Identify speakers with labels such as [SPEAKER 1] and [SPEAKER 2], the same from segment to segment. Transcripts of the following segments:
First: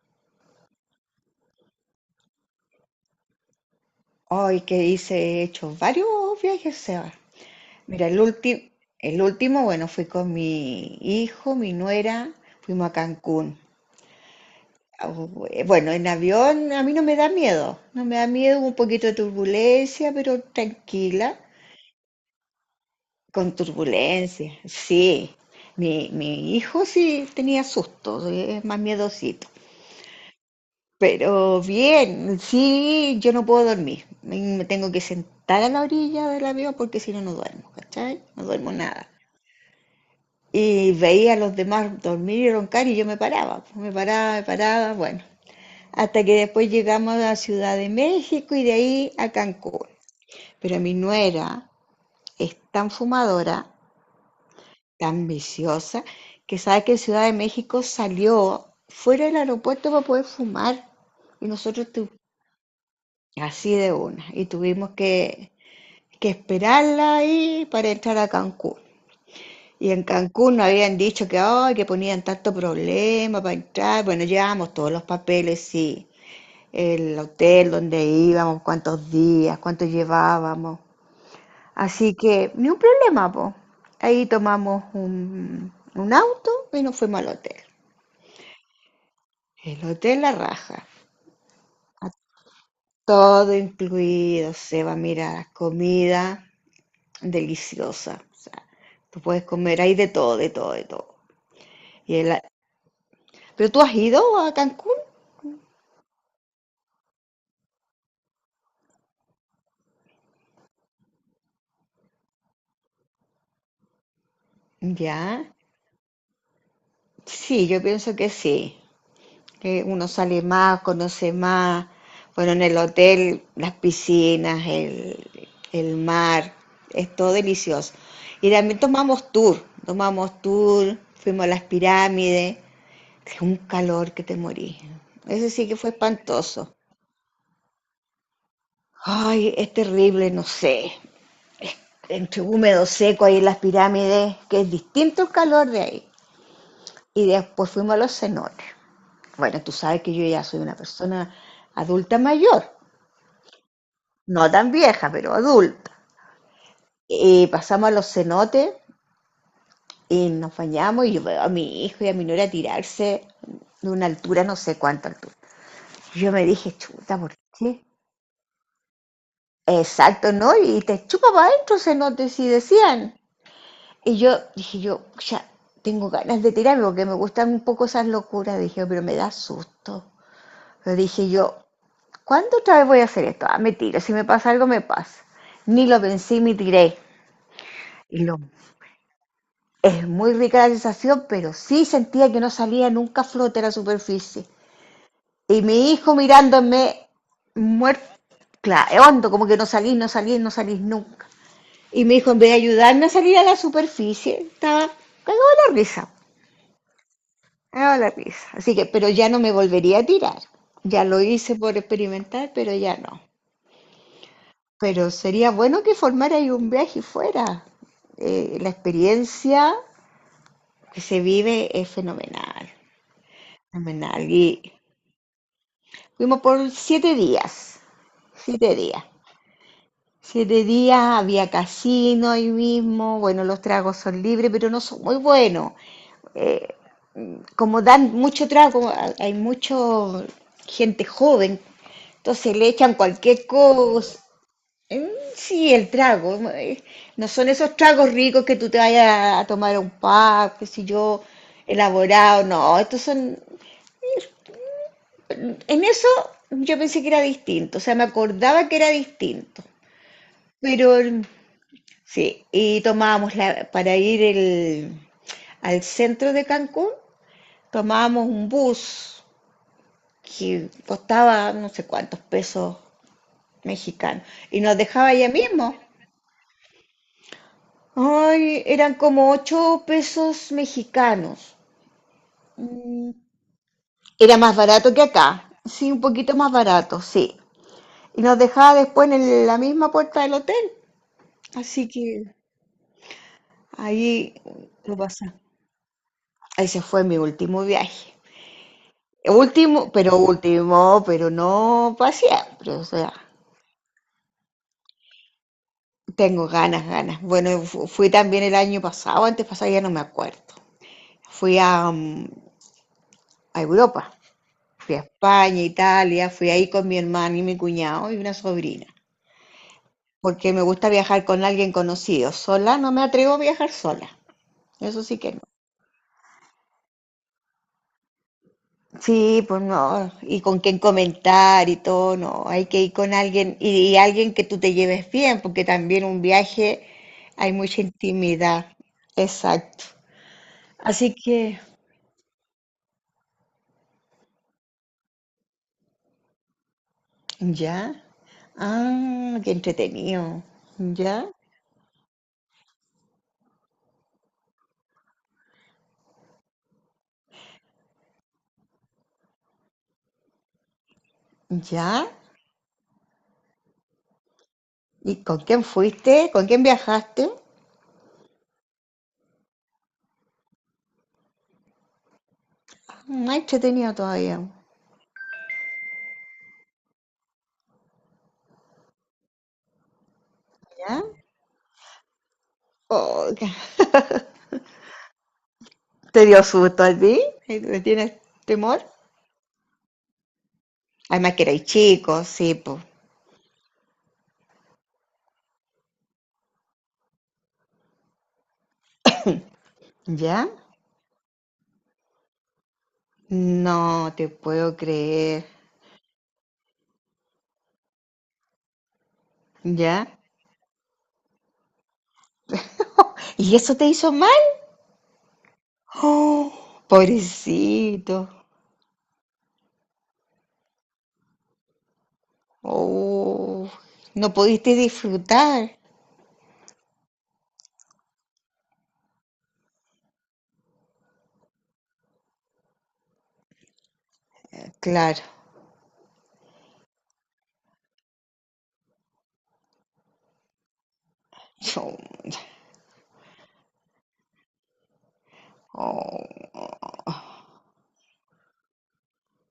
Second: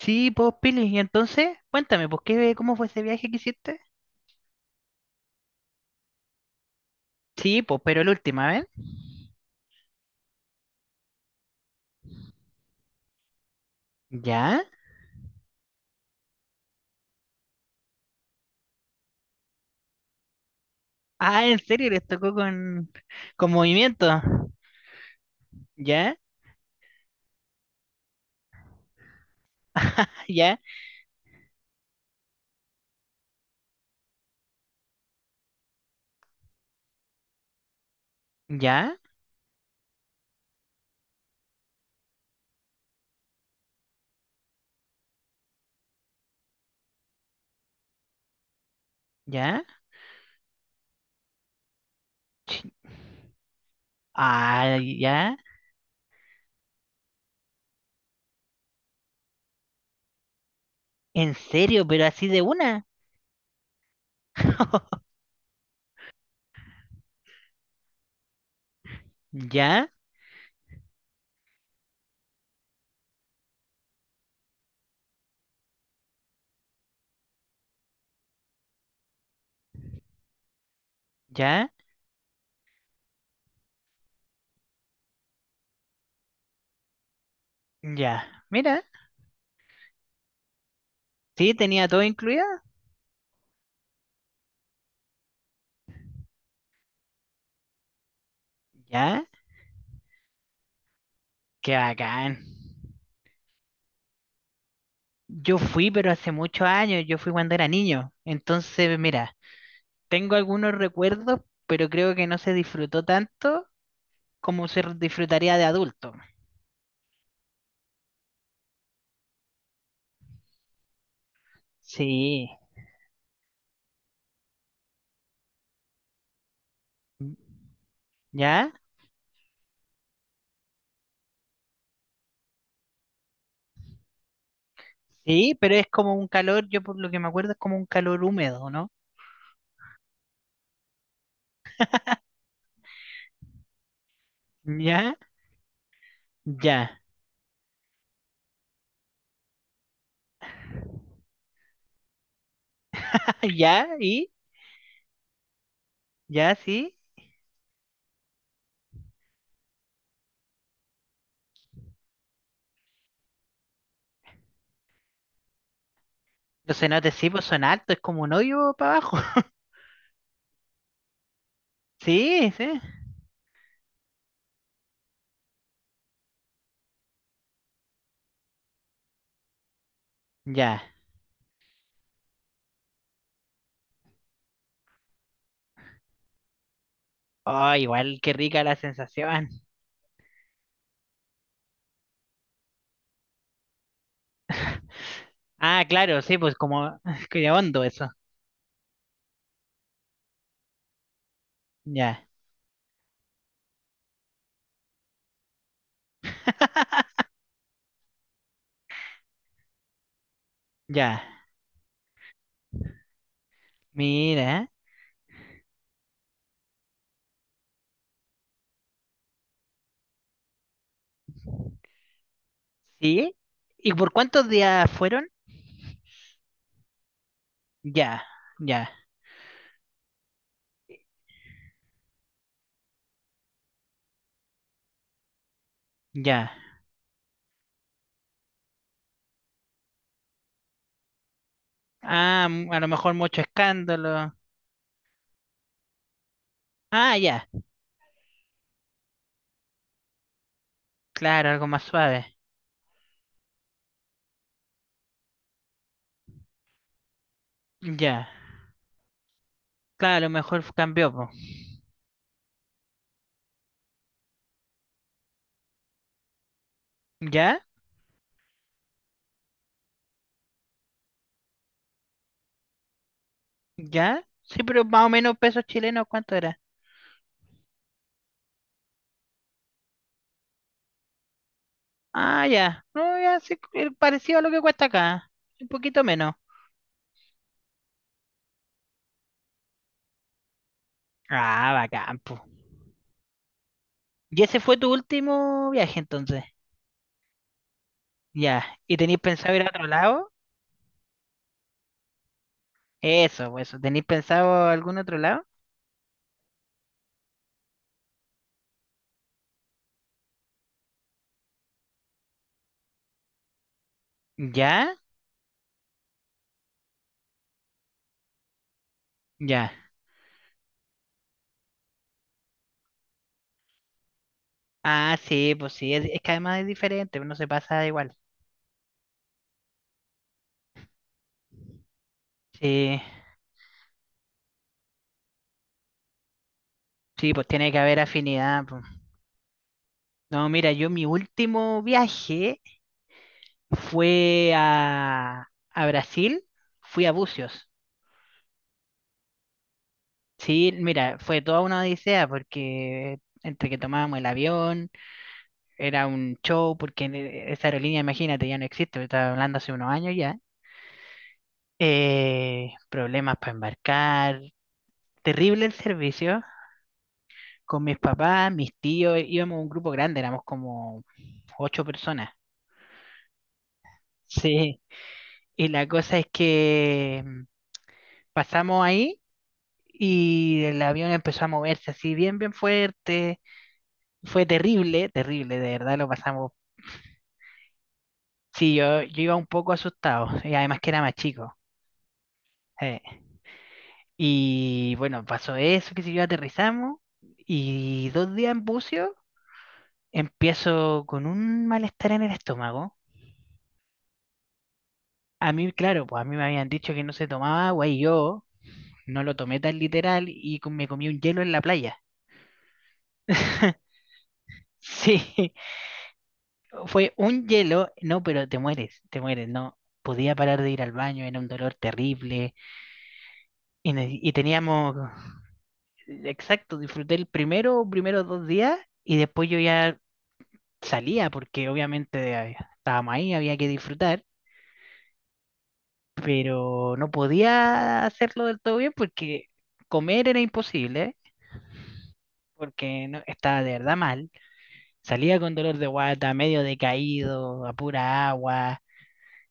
[SPEAKER 1] Sí, pues, Pili, y entonces, cuéntame, pues, ¿qué, cómo fue ese viaje que hiciste?
[SPEAKER 2] Hoy que hice, he hecho varios viajes, Seba.
[SPEAKER 1] Sí, pues, pero
[SPEAKER 2] Mira,
[SPEAKER 1] la
[SPEAKER 2] el
[SPEAKER 1] última
[SPEAKER 2] último,
[SPEAKER 1] vez.
[SPEAKER 2] el último, bueno, fui con mi hijo, mi nuera, fuimos a Cancún.
[SPEAKER 1] ¿Ya?
[SPEAKER 2] Bueno, en avión a mí no me da miedo, no me da miedo, hubo un poquito de turbulencia, pero tranquila,
[SPEAKER 1] Ah, ¿en serio? ¿Les tocó con
[SPEAKER 2] con
[SPEAKER 1] movimiento?
[SPEAKER 2] turbulencia, sí. Mi,
[SPEAKER 1] ¿Ya?
[SPEAKER 2] mi hijo sí tenía susto, es más miedosito.
[SPEAKER 1] ¿Ya?
[SPEAKER 2] Pero bien, sí, yo no puedo dormir. Me tengo que sentar a la orilla del avión porque si no, no duermo, ¿cachai? No duermo
[SPEAKER 1] ¿Ya?
[SPEAKER 2] nada. Y veía a los demás dormir y roncar y yo me paraba, pues, me paraba, bueno. Hasta que después llegamos a Ciudad de México y de ahí a
[SPEAKER 1] ¿Ya?
[SPEAKER 2] Cancún. Pero mi nuera es
[SPEAKER 1] Chi-
[SPEAKER 2] tan fumadora,
[SPEAKER 1] Ah,
[SPEAKER 2] tan
[SPEAKER 1] ¿ya?
[SPEAKER 2] viciosa, que sabe que en Ciudad de México salió fuera del aeropuerto para poder fumar.
[SPEAKER 1] ¿En
[SPEAKER 2] Y
[SPEAKER 1] serio?
[SPEAKER 2] nosotros
[SPEAKER 1] ¿Pero
[SPEAKER 2] tu-
[SPEAKER 1] así de una?
[SPEAKER 2] Así de una. Y tuvimos que esperarla ahí para entrar a Cancún.
[SPEAKER 1] ¿Ya?
[SPEAKER 2] Y en Cancún nos habían dicho que, ay, que ponían tanto problema para entrar. Bueno, llevábamos todos los papeles, sí. El hotel donde íbamos, cuántos días, cuánto llevábamos.
[SPEAKER 1] ¿Ya?
[SPEAKER 2] Así que, ni un problema, po. Ahí tomamos un auto y nos fuimos al hotel.
[SPEAKER 1] ¿Ya? Mira,
[SPEAKER 2] El hotel La Raja.
[SPEAKER 1] sí, tenía todo
[SPEAKER 2] A
[SPEAKER 1] incluido.
[SPEAKER 2] todo incluido, Seba, mira, comida deliciosa. O sea, tú
[SPEAKER 1] ¿Ya?
[SPEAKER 2] puedes comer ahí de todo, de todo, de todo.
[SPEAKER 1] ¡Qué
[SPEAKER 2] Y
[SPEAKER 1] bacán!
[SPEAKER 2] el- ¿Pero tú has ido a Cancún?
[SPEAKER 1] Yo fui, pero hace muchos años, yo fui cuando era niño. Entonces, mira, tengo algunos recuerdos, pero creo que no se disfrutó tanto como se
[SPEAKER 2] Ya.
[SPEAKER 1] disfrutaría de adulto.
[SPEAKER 2] Sí, yo pienso que sí. Que uno sale más, conoce más.
[SPEAKER 1] Sí,
[SPEAKER 2] Bueno, en el hotel, las piscinas, el mar, es todo delicioso. Y
[SPEAKER 1] ¿ya?
[SPEAKER 2] también tomamos tour, fuimos a las pirámides, que un calor que te morís. Ese
[SPEAKER 1] Sí,
[SPEAKER 2] sí
[SPEAKER 1] pero
[SPEAKER 2] que
[SPEAKER 1] es
[SPEAKER 2] fue
[SPEAKER 1] como un calor,
[SPEAKER 2] espantoso.
[SPEAKER 1] yo por lo que me acuerdo es como un calor húmedo, ¿no?
[SPEAKER 2] Ay, es terrible, no sé, entre húmedo, seco, ahí en las pirámides, que es
[SPEAKER 1] ¿Ya?
[SPEAKER 2] distinto el calor de ahí.
[SPEAKER 1] Ya.
[SPEAKER 2] Y después fuimos a los cenotes. Bueno, tú sabes que yo ya soy una persona adulta mayor,
[SPEAKER 1] ¿Ya? ¿Y?
[SPEAKER 2] no tan vieja, pero adulta.
[SPEAKER 1] ¿Ya? ¿Sí?
[SPEAKER 2] Y pasamos a los cenotes y nos bañamos y yo veo a mi hijo y a mi nuera tirarse de una altura, no sé cuánta altura. Yo me dije,
[SPEAKER 1] Los cenotes
[SPEAKER 2] chuta,
[SPEAKER 1] sí,
[SPEAKER 2] ¿por
[SPEAKER 1] pues son
[SPEAKER 2] qué?
[SPEAKER 1] altos, es como un hoyo para abajo.
[SPEAKER 2] Exacto, ¿no? Y te chupa para adentro cenotes y
[SPEAKER 1] Sí, sí.
[SPEAKER 2] decían. Y yo dije, yo ya tengo ganas de tirarme porque me gustan un poco esas locuras. Dije, pero me da susto.
[SPEAKER 1] Ya.
[SPEAKER 2] Pero dije yo, ¿cuándo otra vez voy a hacer esto? Ah, me tiro. Si me pasa algo, me pasa. Ni lo pensé y me tiré.
[SPEAKER 1] Oh, igual,
[SPEAKER 2] Y
[SPEAKER 1] qué
[SPEAKER 2] lo,
[SPEAKER 1] rica la sensación.
[SPEAKER 2] es muy rica la sensación, pero sí sentía que no salía nunca a flote a la superficie. Y
[SPEAKER 1] Ah,
[SPEAKER 2] mi hijo
[SPEAKER 1] claro, sí, pues como...
[SPEAKER 2] mirándome
[SPEAKER 1] que hondo
[SPEAKER 2] muerto,
[SPEAKER 1] eso.
[SPEAKER 2] claro, hondo, como que no salís, no salís, no salís nunca. Y mi
[SPEAKER 1] Ya.
[SPEAKER 2] hijo, en vez de ayudarme a salir a la superficie, estaba cagado de la risa. Ah, la risa. Así que, pero ya no me volvería a tirar. Ya lo
[SPEAKER 1] Ya,
[SPEAKER 2] hice por experimentar, pero ya no.
[SPEAKER 1] mira,
[SPEAKER 2] Pero sería bueno que formara ahí un viaje fuera. La experiencia que se vive es fenomenal.
[SPEAKER 1] ¿sí? ¿Y por
[SPEAKER 2] Fenomenal.
[SPEAKER 1] cuántos
[SPEAKER 2] Y
[SPEAKER 1] días fueron?
[SPEAKER 2] fuimos por 7 días.
[SPEAKER 1] Ya,
[SPEAKER 2] Siete
[SPEAKER 1] ya,
[SPEAKER 2] días. Siete días, había casino ahí mismo. Bueno, los tragos son libres, pero no son muy buenos.
[SPEAKER 1] ya.
[SPEAKER 2] Eh, Como dan mucho trago, hay mucho gente joven.
[SPEAKER 1] Ah,
[SPEAKER 2] Entonces le
[SPEAKER 1] a lo
[SPEAKER 2] echan
[SPEAKER 1] mejor mucho
[SPEAKER 2] cualquier cosa.
[SPEAKER 1] escándalo.
[SPEAKER 2] Mm, Sí, el trago.
[SPEAKER 1] Ah,
[SPEAKER 2] No
[SPEAKER 1] ya.
[SPEAKER 2] son esos tragos ricos que tú te vayas a tomar a un pub, qué sé yo,
[SPEAKER 1] Claro, algo más suave.
[SPEAKER 2] elaborado. No, estos son. En eso yo pensé que era distinto. O sea, me
[SPEAKER 1] Ya.
[SPEAKER 2] acordaba que era distinto.
[SPEAKER 1] Claro, a lo mejor
[SPEAKER 2] Pero
[SPEAKER 1] cambió, po.
[SPEAKER 2] sí, y tomábamos para ir al centro de Cancún,
[SPEAKER 1] ¿Ya?
[SPEAKER 2] tomábamos un bus que costaba no sé cuántos pesos
[SPEAKER 1] ¿Ya?
[SPEAKER 2] mexicanos y
[SPEAKER 1] Sí,
[SPEAKER 2] nos
[SPEAKER 1] pero más
[SPEAKER 2] dejaba
[SPEAKER 1] o
[SPEAKER 2] allá
[SPEAKER 1] menos pesos
[SPEAKER 2] mismo.
[SPEAKER 1] chilenos, ¿cuánto era?
[SPEAKER 2] Ay, eran como 8 pesos mexicanos.
[SPEAKER 1] Ah, ya.
[SPEAKER 2] Mm,
[SPEAKER 1] No, ya, sí,
[SPEAKER 2] Era
[SPEAKER 1] parecido a lo
[SPEAKER 2] más
[SPEAKER 1] que cuesta
[SPEAKER 2] barato que
[SPEAKER 1] acá.
[SPEAKER 2] acá.
[SPEAKER 1] Un
[SPEAKER 2] Sí, un
[SPEAKER 1] poquito menos.
[SPEAKER 2] poquito más barato, sí. Y nos dejaba después en la misma puerta del hotel.
[SPEAKER 1] Ah,
[SPEAKER 2] Así que
[SPEAKER 1] bacán, po.
[SPEAKER 2] ahí
[SPEAKER 1] ¿Y ese fue tu
[SPEAKER 2] lo pasa.
[SPEAKER 1] último viaje entonces?
[SPEAKER 2] Ahí se fue mi último viaje.
[SPEAKER 1] Ya. ¿Y tenéis pensado ir a otro lado?
[SPEAKER 2] Último, pero no para siempre. O sea,
[SPEAKER 1] Eso, pues, eso. ¿Tenéis pensado algún otro lado?
[SPEAKER 2] tengo ganas, ganas. Bueno, fui también el año pasado, antes pasado ya no me acuerdo. Fui a Europa. Fui
[SPEAKER 1] ¿Ya?
[SPEAKER 2] a España, Italia, fui ahí con mi hermano y mi cuñado y una sobrina,
[SPEAKER 1] Ya.
[SPEAKER 2] porque me gusta viajar con alguien conocido. Sola no me atrevo a viajar sola, eso
[SPEAKER 1] Ah,
[SPEAKER 2] sí que no.
[SPEAKER 1] sí, pues sí, es que además es diferente, no se pasa igual.
[SPEAKER 2] Sí, pues no, y con quien comentar y todo, no, hay que ir
[SPEAKER 1] Sí,
[SPEAKER 2] con alguien y alguien que tú te lleves bien, porque también un viaje
[SPEAKER 1] sí, pues
[SPEAKER 2] hay
[SPEAKER 1] tiene que
[SPEAKER 2] mucha
[SPEAKER 1] haber afinidad,
[SPEAKER 2] intimidad,
[SPEAKER 1] pues.
[SPEAKER 2] exacto.
[SPEAKER 1] No, mira, yo mi
[SPEAKER 2] Así que,
[SPEAKER 1] último viaje fue a Brasil, fui a Bucios.
[SPEAKER 2] ya, ah, qué entretenido,
[SPEAKER 1] Sí, mira,
[SPEAKER 2] ya,
[SPEAKER 1] fue toda una odisea porque entre que tomábamos el avión, era un show, porque en esa aerolínea, imagínate, ya no existe, estaba hablando hace unos años ya.
[SPEAKER 2] ya.
[SPEAKER 1] Problemas para embarcar,
[SPEAKER 2] ¿Y con quién
[SPEAKER 1] terrible el
[SPEAKER 2] fuiste?
[SPEAKER 1] servicio.
[SPEAKER 2] ¿Con quién viajaste?
[SPEAKER 1] Con mis papás, mis tíos, íbamos un grupo grande, éramos como ocho personas.
[SPEAKER 2] Más entretenido todavía.
[SPEAKER 1] Sí. Y la cosa es que pasamos ahí y el
[SPEAKER 2] ¿Ya?
[SPEAKER 1] avión empezó a moverse así bien, bien
[SPEAKER 2] Oh,
[SPEAKER 1] fuerte. Fue terrible, terrible, de verdad lo
[SPEAKER 2] ¿Te dio
[SPEAKER 1] pasamos.
[SPEAKER 2] susto a ti? ¿Y tienes
[SPEAKER 1] Sí,
[SPEAKER 2] temor?
[SPEAKER 1] yo iba un poco asustado y además que era más
[SPEAKER 2] Además que
[SPEAKER 1] chico,
[SPEAKER 2] erais chicos, sí, pues.
[SPEAKER 1] eh. Y bueno, pasó eso, que si yo aterrizamos y dos días en buceo
[SPEAKER 2] ¿Ya?
[SPEAKER 1] empiezo con un malestar en el estómago.
[SPEAKER 2] No te puedo creer.
[SPEAKER 1] A mí, claro, pues a mí me habían dicho que no se tomaba agua y yo no lo tomé tan
[SPEAKER 2] ¿Ya?
[SPEAKER 1] literal y me comí un hielo en la playa.
[SPEAKER 2] ¿Y eso te hizo mal?
[SPEAKER 1] Sí,
[SPEAKER 2] Oh,
[SPEAKER 1] fue un hielo,
[SPEAKER 2] pobrecito.
[SPEAKER 1] no, pero te mueres, no. Podía parar de ir al baño, era un dolor terrible
[SPEAKER 2] Oh,
[SPEAKER 1] y,
[SPEAKER 2] no
[SPEAKER 1] y
[SPEAKER 2] pudiste
[SPEAKER 1] teníamos,
[SPEAKER 2] disfrutar.
[SPEAKER 1] exacto, disfruté el primero, primeros dos días y después yo ya salía porque obviamente estábamos ahí, había que disfrutar,
[SPEAKER 2] Claro.
[SPEAKER 1] pero no podía hacerlo del todo bien porque comer era imposible
[SPEAKER 2] Yo-
[SPEAKER 1] porque no, estaba de verdad mal. Salía con dolor de guata, medio
[SPEAKER 2] oh,
[SPEAKER 1] decaído, a pura agua.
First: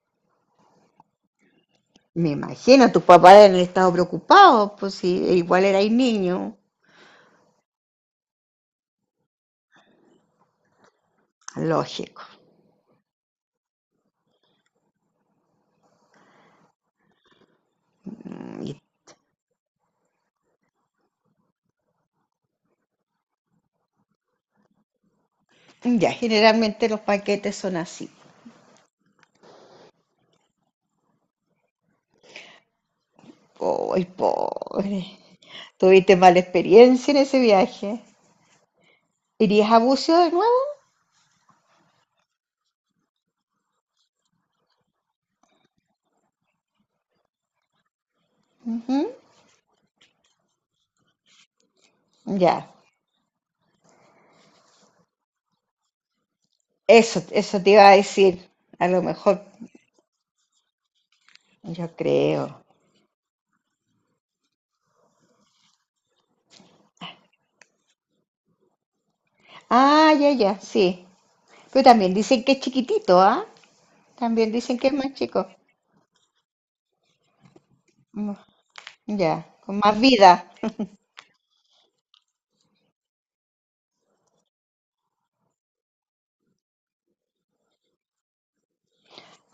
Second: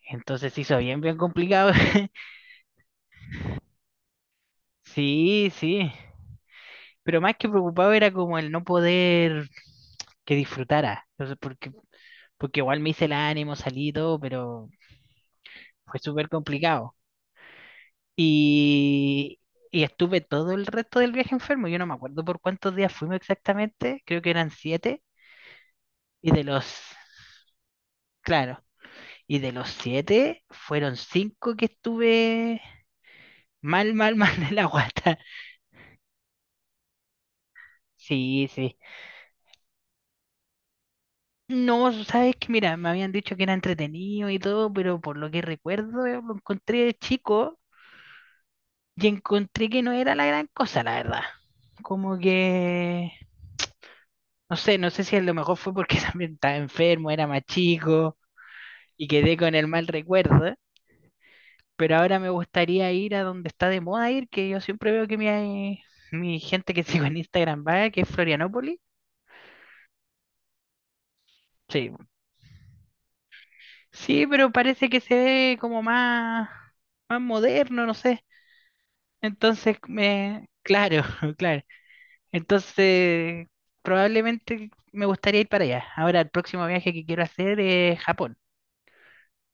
[SPEAKER 1] Entonces se hizo bien, bien complicado.
[SPEAKER 2] me imagino, tus papás han estado preocupados, pues sí,
[SPEAKER 1] Sí,
[SPEAKER 2] igual
[SPEAKER 1] sí.
[SPEAKER 2] erais niño.
[SPEAKER 1] Pero más que preocupado era como el no poder que disfrutara. Entonces, porque,
[SPEAKER 2] Lógico.
[SPEAKER 1] porque igual me hice el ánimo, salí y todo, pero fue súper complicado.
[SPEAKER 2] Y
[SPEAKER 1] Y, y estuve todo el resto del viaje enfermo. Yo no me acuerdo por cuántos días fuimos exactamente. Creo que eran siete.
[SPEAKER 2] ya,
[SPEAKER 1] Y de los,
[SPEAKER 2] generalmente los paquetes son así.
[SPEAKER 1] claro, y de los siete, fueron cinco que estuve mal,
[SPEAKER 2] ¡Ay,
[SPEAKER 1] mal, mal de la
[SPEAKER 2] pobre!
[SPEAKER 1] guata.
[SPEAKER 2] ¿Tuviste mala experiencia en ese viaje?
[SPEAKER 1] Sí, sí.
[SPEAKER 2] ¿Irías a Bucio de nuevo?
[SPEAKER 1] No, sabes que mira, me habían dicho que era entretenido y todo, pero por lo que recuerdo, lo encontré de chico
[SPEAKER 2] Ujú,
[SPEAKER 1] y encontré que no era la gran cosa, la verdad. Como
[SPEAKER 2] ya,
[SPEAKER 1] que, no sé, no sé si a lo mejor fue porque también estaba enfermo,
[SPEAKER 2] eso,
[SPEAKER 1] era más
[SPEAKER 2] eso te iba a
[SPEAKER 1] chico
[SPEAKER 2] decir. A lo
[SPEAKER 1] y quedé
[SPEAKER 2] mejor,
[SPEAKER 1] con el mal recuerdo,
[SPEAKER 2] yo
[SPEAKER 1] pero ahora me
[SPEAKER 2] creo.
[SPEAKER 1] gustaría ir a donde está de moda ir, que yo siempre veo que mi, mi gente que sigo en Instagram va, que es Florianópolis.
[SPEAKER 2] Ah, ya, ya, sí. Pero
[SPEAKER 1] Sí.
[SPEAKER 2] también dicen que es chiquitito, ¿ah?
[SPEAKER 1] Sí, pero
[SPEAKER 2] También dicen que
[SPEAKER 1] parece
[SPEAKER 2] es
[SPEAKER 1] que
[SPEAKER 2] más
[SPEAKER 1] se
[SPEAKER 2] chico.
[SPEAKER 1] ve como más, más moderno, no sé.
[SPEAKER 2] Mm, Ya,
[SPEAKER 1] Entonces,
[SPEAKER 2] con más vida.
[SPEAKER 1] me, claro, claro. Entonces, probablemente me gustaría ir para allá. Ahora, el próximo viaje que quiero hacer es Japón.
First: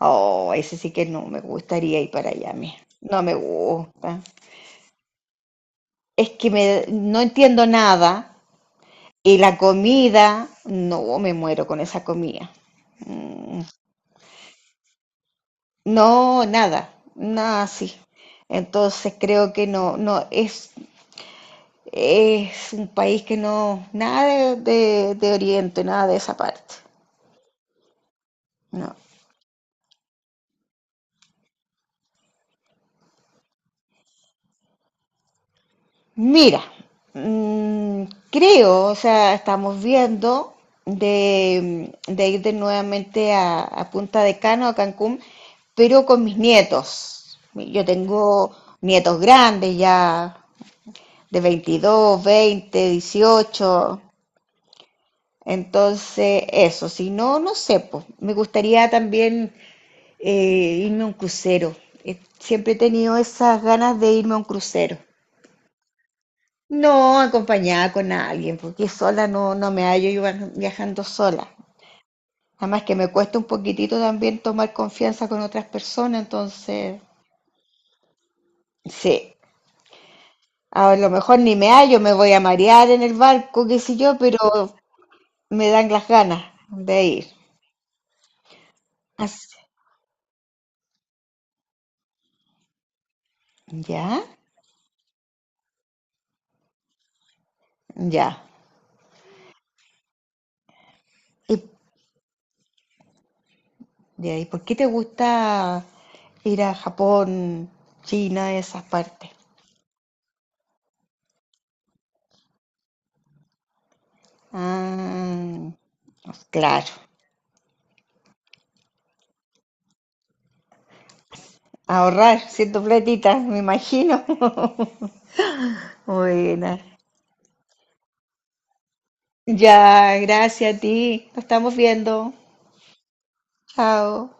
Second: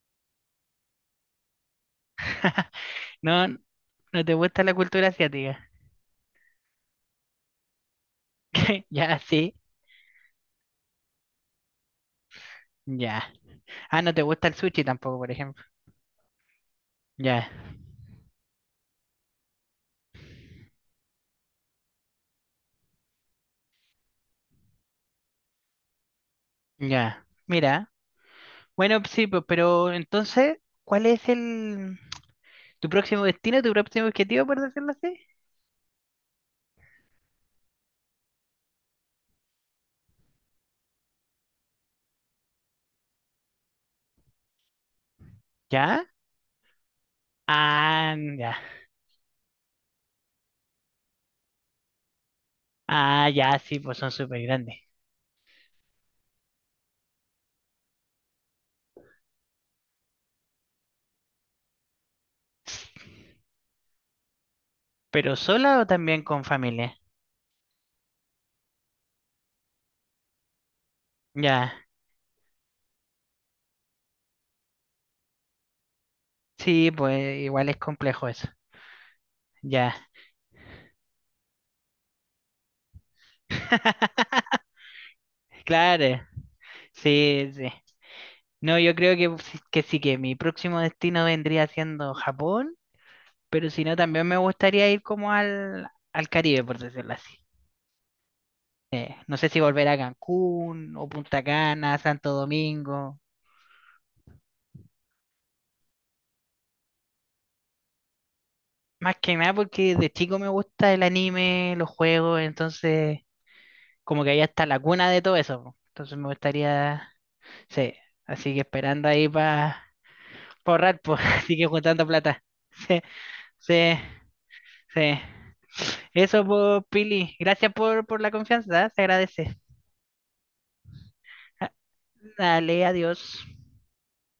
[SPEAKER 2] Oh, ese sí que no me gustaría ir para allá, mira. No me
[SPEAKER 1] No,
[SPEAKER 2] gusta.
[SPEAKER 1] no te gusta la cultura asiática.
[SPEAKER 2] Es que no entiendo nada.
[SPEAKER 1] Ya,
[SPEAKER 2] Y
[SPEAKER 1] sí,
[SPEAKER 2] la comida, no, me muero con esa comida.
[SPEAKER 1] ya.
[SPEAKER 2] Mm,
[SPEAKER 1] Ah, no te gusta el sushi tampoco, por ejemplo.
[SPEAKER 2] No, nada,
[SPEAKER 1] Ya,
[SPEAKER 2] nada así. Entonces creo que no, no, es un país que no, nada de Oriente, nada de esa parte.
[SPEAKER 1] ya. Mira.
[SPEAKER 2] No.
[SPEAKER 1] Bueno, sí, pues, pero entonces, ¿cuál es el tu próximo destino, tu próximo objetivo, por decirlo así?
[SPEAKER 2] Mira, mm, creo, o sea, estamos viendo de ir de nuevamente a Punta de Cano, a Cancún,
[SPEAKER 1] ¿Ya?
[SPEAKER 2] pero con mis nietos. Yo
[SPEAKER 1] Ah,
[SPEAKER 2] tengo
[SPEAKER 1] ya.
[SPEAKER 2] nietos grandes ya, de 22, 20,
[SPEAKER 1] Ah, ya, sí, pues
[SPEAKER 2] 18.
[SPEAKER 1] son súper grandes.
[SPEAKER 2] Entonces, eso, si no, no sé, pues, me gustaría también eh, irme a un crucero. Siempre he tenido esas ganas de irme a un crucero.
[SPEAKER 1] ¿Pero sola o también con familia?
[SPEAKER 2] No, acompañada con alguien, porque sola no, no me hallo yo viajando sola.
[SPEAKER 1] Ya.
[SPEAKER 2] Además que me cuesta un poquitito también tomar confianza con otras personas,
[SPEAKER 1] Sí,
[SPEAKER 2] entonces,
[SPEAKER 1] pues igual es complejo eso.
[SPEAKER 2] sí,
[SPEAKER 1] Ya.
[SPEAKER 2] a lo mejor ni me hallo, me voy a marear en el barco, qué sé yo, pero me dan
[SPEAKER 1] Claro.
[SPEAKER 2] las ganas de ir.
[SPEAKER 1] Sí, sí. No, yo creo que,
[SPEAKER 2] Así-
[SPEAKER 1] que sí, que mi próximo destino vendría siendo Japón, pero si no,
[SPEAKER 2] ¿Ya?
[SPEAKER 1] también me gustaría ir como al, al Caribe, por decirlo así.
[SPEAKER 2] Ya.
[SPEAKER 1] No sé si volver a Cancún o Punta
[SPEAKER 2] ¿Y,
[SPEAKER 1] Cana, Santo Domingo.
[SPEAKER 2] ya, y por qué te gusta ir a Japón, China, esas
[SPEAKER 1] Más
[SPEAKER 2] partes?
[SPEAKER 1] que nada porque de chico me gusta el anime, los juegos, entonces como que ahí está la cuna de todo
[SPEAKER 2] Ah,
[SPEAKER 1] eso, po. Entonces me
[SPEAKER 2] claro.
[SPEAKER 1] gustaría, sí, así que esperando ahí para ahorrar, pues, así que juntando plata.
[SPEAKER 2] Ahorrar, siendo
[SPEAKER 1] Sí,
[SPEAKER 2] platita, me
[SPEAKER 1] sí,
[SPEAKER 2] imagino.
[SPEAKER 1] sí. Eso,
[SPEAKER 2] Buena.
[SPEAKER 1] pues, Pili. Gracias por la confianza, ¿eh? Se agradece.
[SPEAKER 2] Ya, gracias a ti. Nos
[SPEAKER 1] Ah,
[SPEAKER 2] estamos viendo.
[SPEAKER 1] dale, adiós.
[SPEAKER 2] Chao.